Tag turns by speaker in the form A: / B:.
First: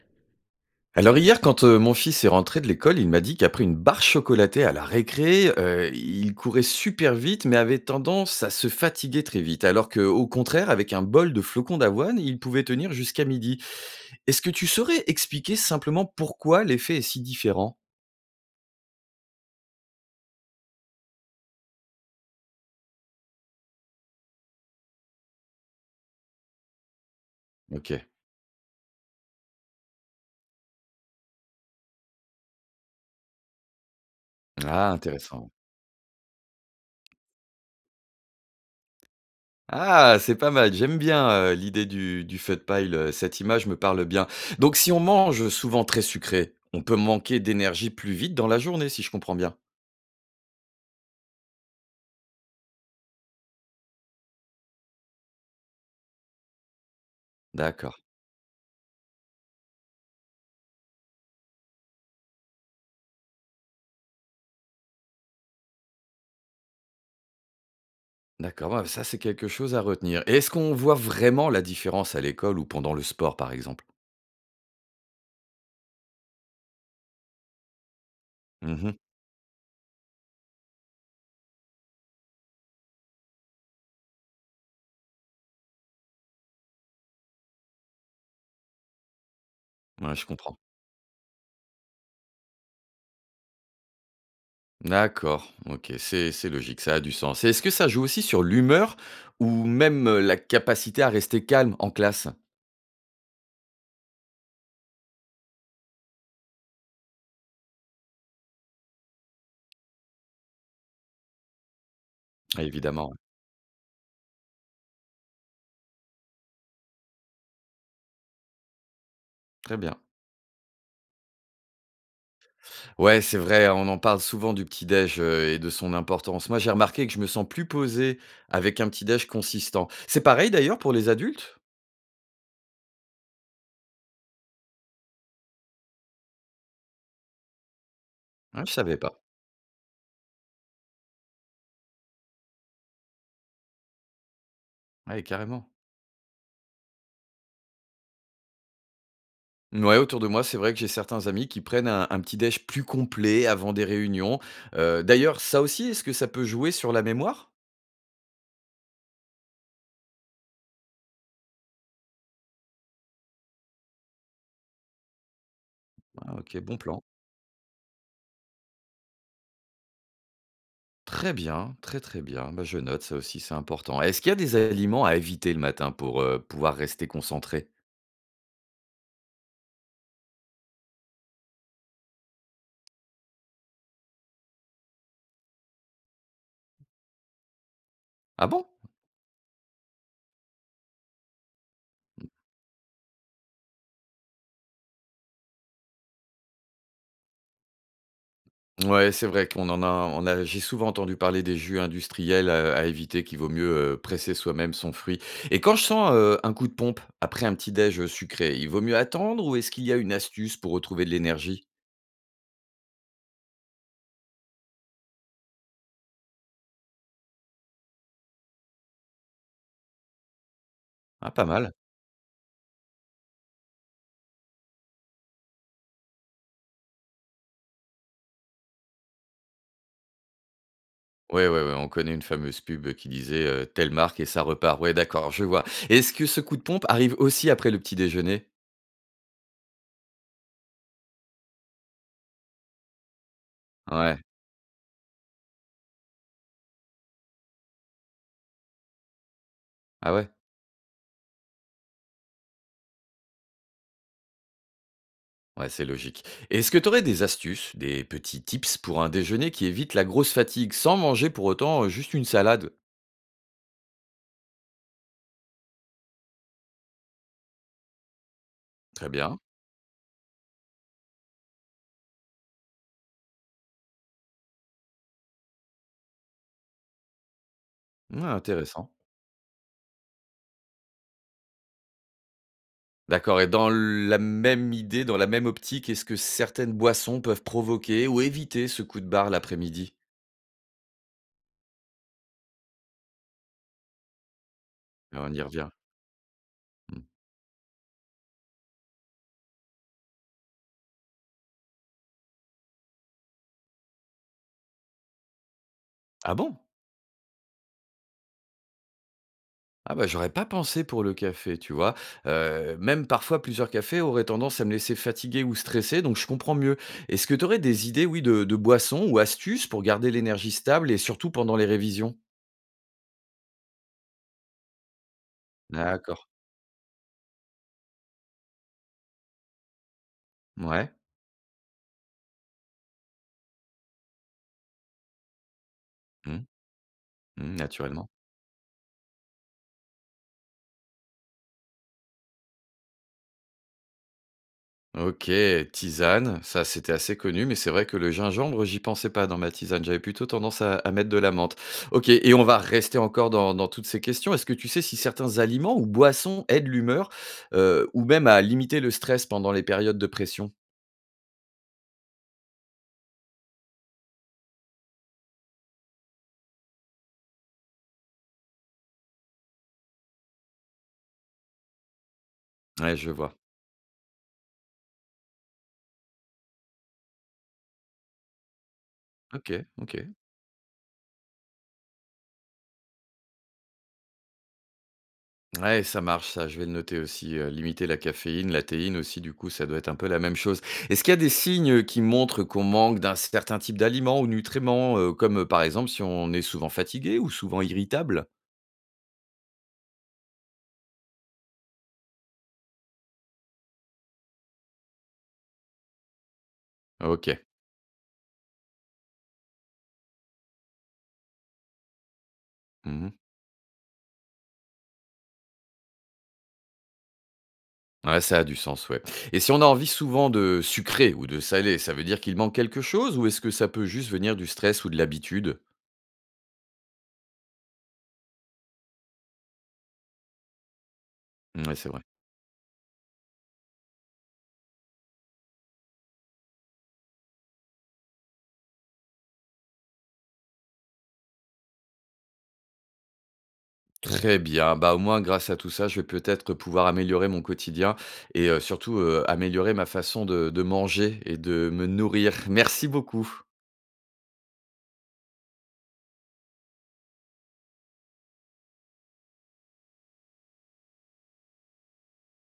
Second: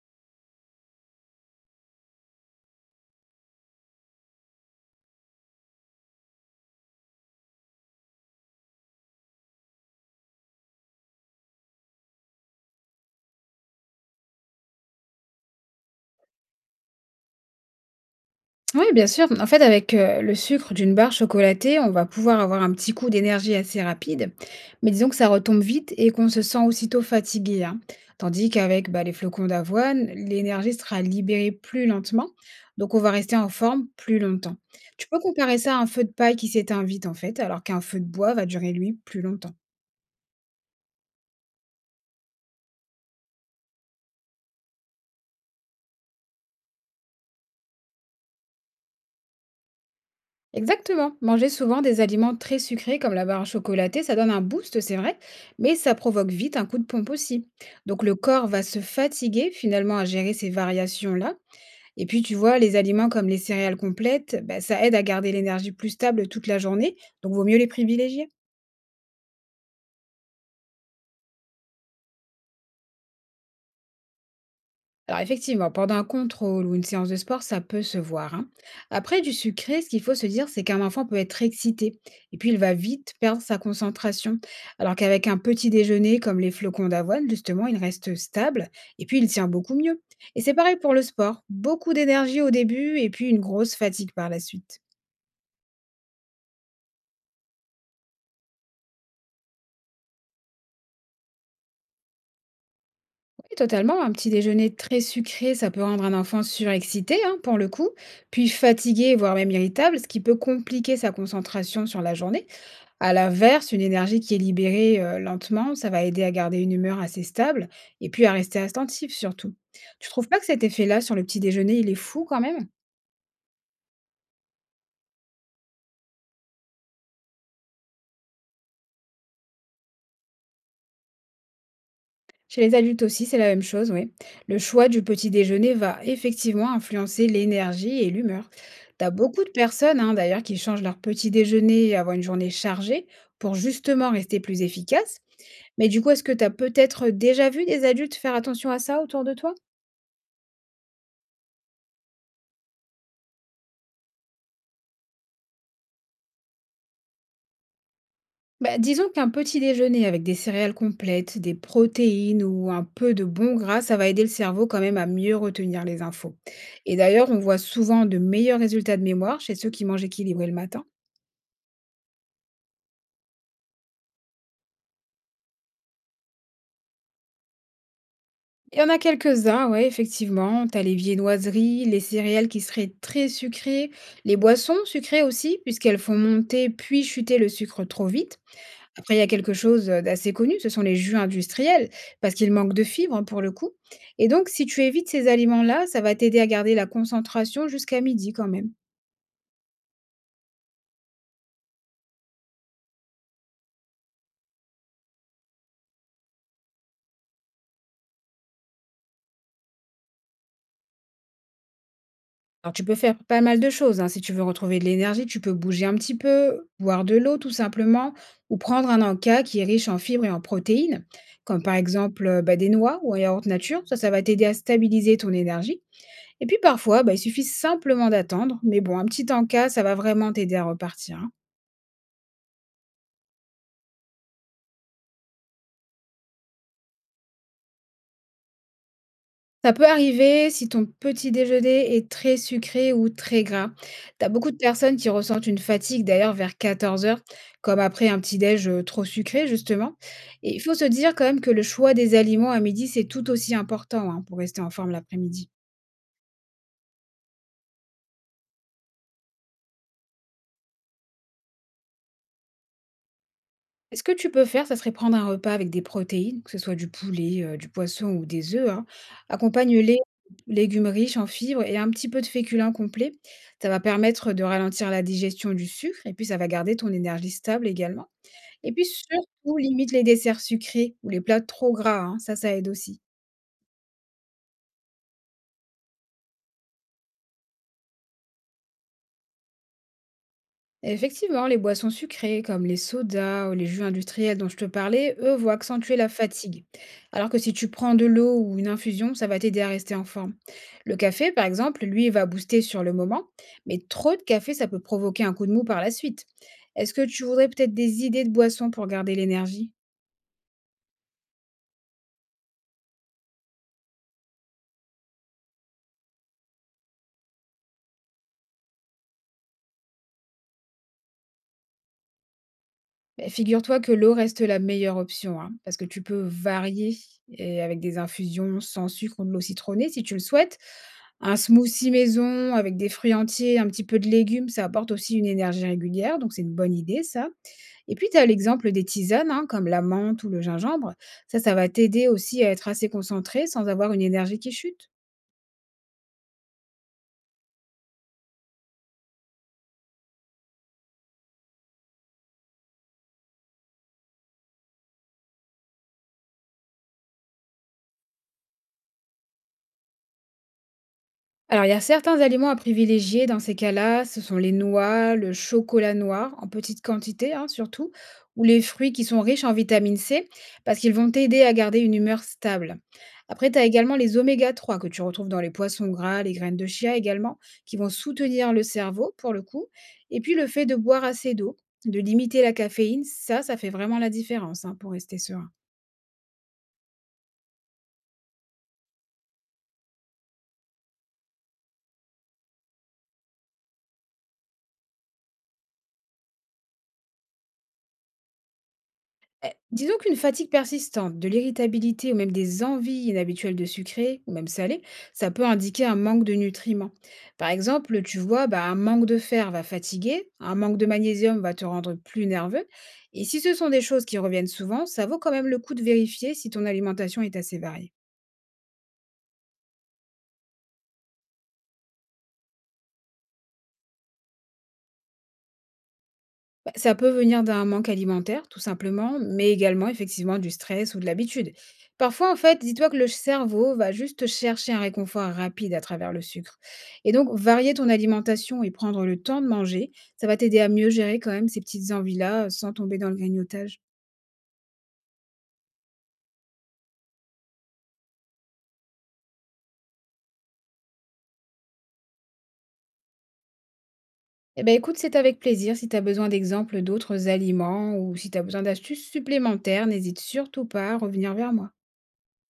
A: Alors hier, quand mon fils est rentré de l'école, il m'a dit qu'après une barre chocolatée à la récré, il courait super vite, mais avait tendance à se fatiguer très vite, alors que, au contraire, avec un bol de flocons d'avoine, il pouvait tenir jusqu'à midi. Est-ce que tu saurais expliquer simplement pourquoi l'effet est si différent?
B: Oui, bien sûr. En fait, avec le sucre d'une barre chocolatée, on va pouvoir avoir un petit coup d'énergie assez rapide, mais disons que ça retombe vite et qu'on se sent aussitôt fatigué, hein.
A: Ok.
B: Tandis qu'avec les flocons d'avoine, l'énergie sera libérée plus lentement, donc on va rester en forme plus longtemps.
A: Ah,
B: Tu peux
A: intéressant.
B: comparer ça à un feu de paille qui s'éteint vite, en fait, alors qu'un feu de bois va durer, lui, plus longtemps.
A: Ah, c'est pas mal. J'aime bien l'idée du feu de paille. Cette image me parle bien. Donc, si on mange souvent très sucré, on peut manquer d'énergie plus vite dans la journée, si je comprends bien.
B: Exactement. Manger souvent des aliments très sucrés comme la barre chocolatée, ça donne un boost, c'est vrai, mais ça provoque vite un coup de pompe aussi.
A: D'accord.
B: Donc le corps va se fatiguer finalement à gérer ces variations-là. Et puis tu vois, les aliments comme les céréales complètes, bah, ça aide à garder l'énergie plus stable toute la journée, donc vaut mieux les privilégier.
A: D'accord, ouais, ça c'est quelque chose à retenir. Et est-ce qu'on voit vraiment la différence à l'école ou pendant le sport, par exemple?
B: Alors effectivement, pendant un contrôle ou une séance de sport, ça peut se voir, hein.
A: Mmh.
B: Après du sucré, ce qu'il faut se dire, c'est qu'un enfant peut être excité et puis il va vite perdre sa concentration. Alors qu'avec un petit déjeuner comme les flocons d'avoine, justement, il reste stable et puis il tient beaucoup mieux.
A: Ouais, je
B: Et c'est
A: comprends.
B: pareil pour le sport. Beaucoup d'énergie au début et puis une grosse fatigue par la suite.
A: D'accord, OK, c'est logique, ça a du sens. Et est-ce que ça joue aussi sur l'humeur ou même, la capacité à rester calme en classe?
B: Oui, totalement. Un petit déjeuner très sucré, ça peut rendre un enfant surexcité, hein, pour le coup, puis fatigué, voire même irritable, ce qui peut compliquer sa concentration sur la journée.
A: Ah évidemment,
B: À
A: ouais.
B: l'inverse, une énergie qui est libérée lentement, ça va aider à garder une humeur assez stable et puis à rester attentif surtout.
A: Très bien.
B: Tu trouves pas que cet effet-là sur le petit déjeuner, il est fou quand même?
A: Ouais, c'est vrai, on en parle souvent du petit-déj, et de son importance. Moi, j'ai remarqué que je me sens plus posé avec un petit-déj consistant. C'est pareil d'ailleurs pour les adultes?
B: Chez les adultes aussi, c'est la même chose, oui. Le choix du petit déjeuner va effectivement influencer l'énergie et l'humeur.
A: Ah, je savais
B: T'as
A: pas.
B: beaucoup de personnes hein, d'ailleurs qui changent leur petit déjeuner avant une journée chargée pour justement rester plus efficace.
A: Ouais, carrément.
B: Mais du coup, est-ce que tu as peut-être déjà vu des adultes faire attention à ça autour de toi?
A: Ouais, autour de moi, c'est vrai que j'ai certains amis qui prennent un petit déj plus complet avant des réunions. D'ailleurs, ça aussi, est-ce que ça peut jouer sur la mémoire?
B: Bah, disons qu'un petit déjeuner avec des céréales complètes, des protéines ou un peu de bon gras, ça va aider le cerveau quand même à mieux retenir les infos.
A: Ah OK, bon
B: Et
A: plan.
B: d'ailleurs, on voit souvent de meilleurs résultats de mémoire chez ceux qui mangent équilibré le matin.
A: Très bien, très, très bien. Bah, je note ça aussi, c'est important. Est-ce qu'il y a des aliments à éviter le matin pour, pouvoir rester concentré?
B: Il y en a quelques-uns, ouais, effectivement. T'as les viennoiseries, les céréales qui seraient très sucrées, les boissons sucrées aussi, puisqu'elles font monter puis chuter le sucre trop vite.
A: Ah bon?
B: Après, il y a quelque chose, d'assez connu, ce sont les jus industriels, parce qu'ils manquent de fibres, hein, pour le coup et donc si tu évites ces aliments-là, ça va t'aider à garder la concentration jusqu'à midi, quand même.
A: Ouais, c'est vrai qu'on en a on a j'ai souvent entendu parler des jus industriels, à éviter, qu'il vaut mieux, presser soi-même son fruit. Et quand je sens, un coup de pompe après un petit déj, sucré, il vaut mieux attendre ou est-ce qu'il y a une astuce pour retrouver de l'énergie?
B: Alors tu peux faire pas mal de choses, hein, si tu veux retrouver de l'énergie, tu peux bouger un petit peu, boire de l'eau tout simplement ou prendre un encas qui est riche en fibres et en protéines,
A: Ah, pas
B: comme
A: mal.
B: par exemple, des noix ou un yaourt nature. Ça va t'aider à stabiliser ton énergie et puis parfois, bah, il suffit simplement d'attendre, mais bon, un petit encas, ça va vraiment t'aider à repartir, hein.
A: Ouais, ouais, ouais, on connaît une fameuse pub, qui disait, «Telle marque et ça repart». Ouais, d'accord, je vois. Est-ce que ce coup de pompe arrive aussi après le petit déjeuner?
B: Ça peut arriver si ton petit déjeuner est très sucré ou très gras.
A: Ouais.
B: T'as beaucoup de personnes qui ressentent une fatigue d'ailleurs vers 14 heures, comme après un petit déj trop sucré justement.
A: Ah ouais?
B: Et il faut se dire quand même que le choix des aliments à midi, c'est tout aussi important hein, pour rester en forme l'après-midi.
A: Ouais, c'est logique. Est-ce que tu aurais des astuces, des petits tips pour un déjeuner qui évite la grosse fatigue, sans manger pour autant, juste une salade?
B: Et ce que tu peux faire, ça serait prendre un repas avec des protéines, que ce soit du poulet, du poisson ou des œufs, hein.
A: Très bien.
B: Accompagne-les de légumes riches en fibres et un petit peu de féculents complet. Ça va permettre de ralentir la digestion du sucre et puis ça va garder ton énergie stable également.
A: Mmh,
B: Et puis
A: intéressant.
B: surtout, limite les desserts sucrés ou les plats trop gras, hein, ça aide aussi.
A: D'accord, et dans la même idée, dans la même optique, est-ce que certaines boissons peuvent provoquer ou éviter ce coup de barre l'après-midi?
B: Effectivement, les boissons sucrées comme les sodas ou les jus industriels dont je te parlais,
A: On
B: eux,
A: y
B: vont
A: revient.
B: accentuer la fatigue.
A: Mmh.
B: Alors que si tu prends de l'eau ou une infusion, ça va t'aider à rester en forme. Le café, par exemple, lui, il va booster sur le moment, mais trop de café, ça peut provoquer un coup de mou par la suite.
A: Ah bon?
B: Est-ce que tu voudrais peut-être des idées de boissons pour garder l'énergie?
A: Ah bah, j'aurais pas pensé pour le café, tu vois? Même parfois plusieurs cafés auraient tendance à me laisser fatigué ou stressé, donc je comprends mieux. Est-ce que tu aurais des idées, oui, de boissons ou astuces pour garder l'énergie stable et surtout pendant les révisions?
B: Ben, figure-toi que l'eau reste la meilleure option, hein, parce que tu
A: D'accord.
B: peux varier et avec des infusions sans sucre ou de l'eau citronnée si tu le souhaites.
A: Ouais.
B: Un smoothie maison avec des fruits entiers, un petit peu de légumes, ça apporte aussi une énergie régulière, donc c'est
A: Mmh.
B: une bonne idée ça.
A: Mmh,
B: Et puis
A: naturellement.
B: tu as l'exemple des tisanes, hein, comme la menthe ou le gingembre. Ça va t'aider aussi à être assez concentré sans avoir une énergie qui chute.
A: OK, tisane, ça c'était assez connu, mais c'est vrai que le gingembre, j'y pensais pas dans ma tisane. J'avais plutôt tendance à mettre de la menthe. OK, et on va rester encore dans, dans toutes ces questions. Est-ce que tu sais si certains aliments ou boissons aident l'humeur ou même à limiter le stress pendant les périodes de pression?
B: Alors, il y a certains aliments à privilégier dans ces cas-là, ce sont les noix, le chocolat noir, en petite quantité hein, surtout, ou les fruits qui sont riches en vitamine C, parce qu'ils vont t'aider à garder une humeur stable.
A: Ouais, je vois.
B: Après, tu as également les oméga 3 que tu retrouves dans les poissons gras, les graines de chia également, qui vont soutenir le cerveau pour le
A: OK,
B: coup.
A: OK.
B: Et puis le fait de boire assez d'eau, de limiter la caféine, ça fait vraiment la différence hein, pour rester serein.
A: Ouais, ça marche, ça, je vais le noter aussi. Limiter la caféine, la théine aussi, du coup, ça doit être un peu la même chose. Est-ce qu'il y a des signes qui montrent qu'on manque d'un certain type d'aliments ou nutriments, comme par exemple si on est souvent fatigué ou souvent irritable?
B: Eh, disons qu'une fatigue persistante, de l'irritabilité ou même des envies inhabituelles de sucré ou même salé, ça peut indiquer un manque de nutriments.
A: Ok.
B: Par exemple, tu vois, bah, un manque de fer va fatiguer, un manque de magnésium va te rendre plus nerveux.
A: Mhm.
B: Et si ce sont des choses qui reviennent souvent, ça vaut quand même le coup de vérifier si ton alimentation est assez variée.
A: Ouais, ça a du sens, ouais. Et si on a envie souvent de sucré ou de salé, ça veut dire qu'il manque quelque chose ou est-ce que ça peut juste venir du stress ou de l'habitude?
B: Ça peut venir d'un manque alimentaire, tout simplement, mais également effectivement du stress ou de l'habitude.
A: Mmh, ouais, c'est vrai.
B: Parfois, en fait, dis-toi que le cerveau va juste chercher un réconfort rapide à travers le sucre. Et donc, varier ton alimentation et prendre le temps de manger, ça va t'aider à mieux gérer quand même ces petites envies-là sans tomber dans le grignotage.
A: Très bien. Bah, au moins, grâce à tout ça, je vais peut-être pouvoir améliorer mon quotidien et, surtout, améliorer ma façon de manger et de me nourrir. Merci beaucoup.
B: Eh ben écoute, c'est avec plaisir. Si tu as besoin d'exemples d'autres aliments ou si tu as besoin d'astuces supplémentaires, n'hésite surtout pas à revenir vers moi.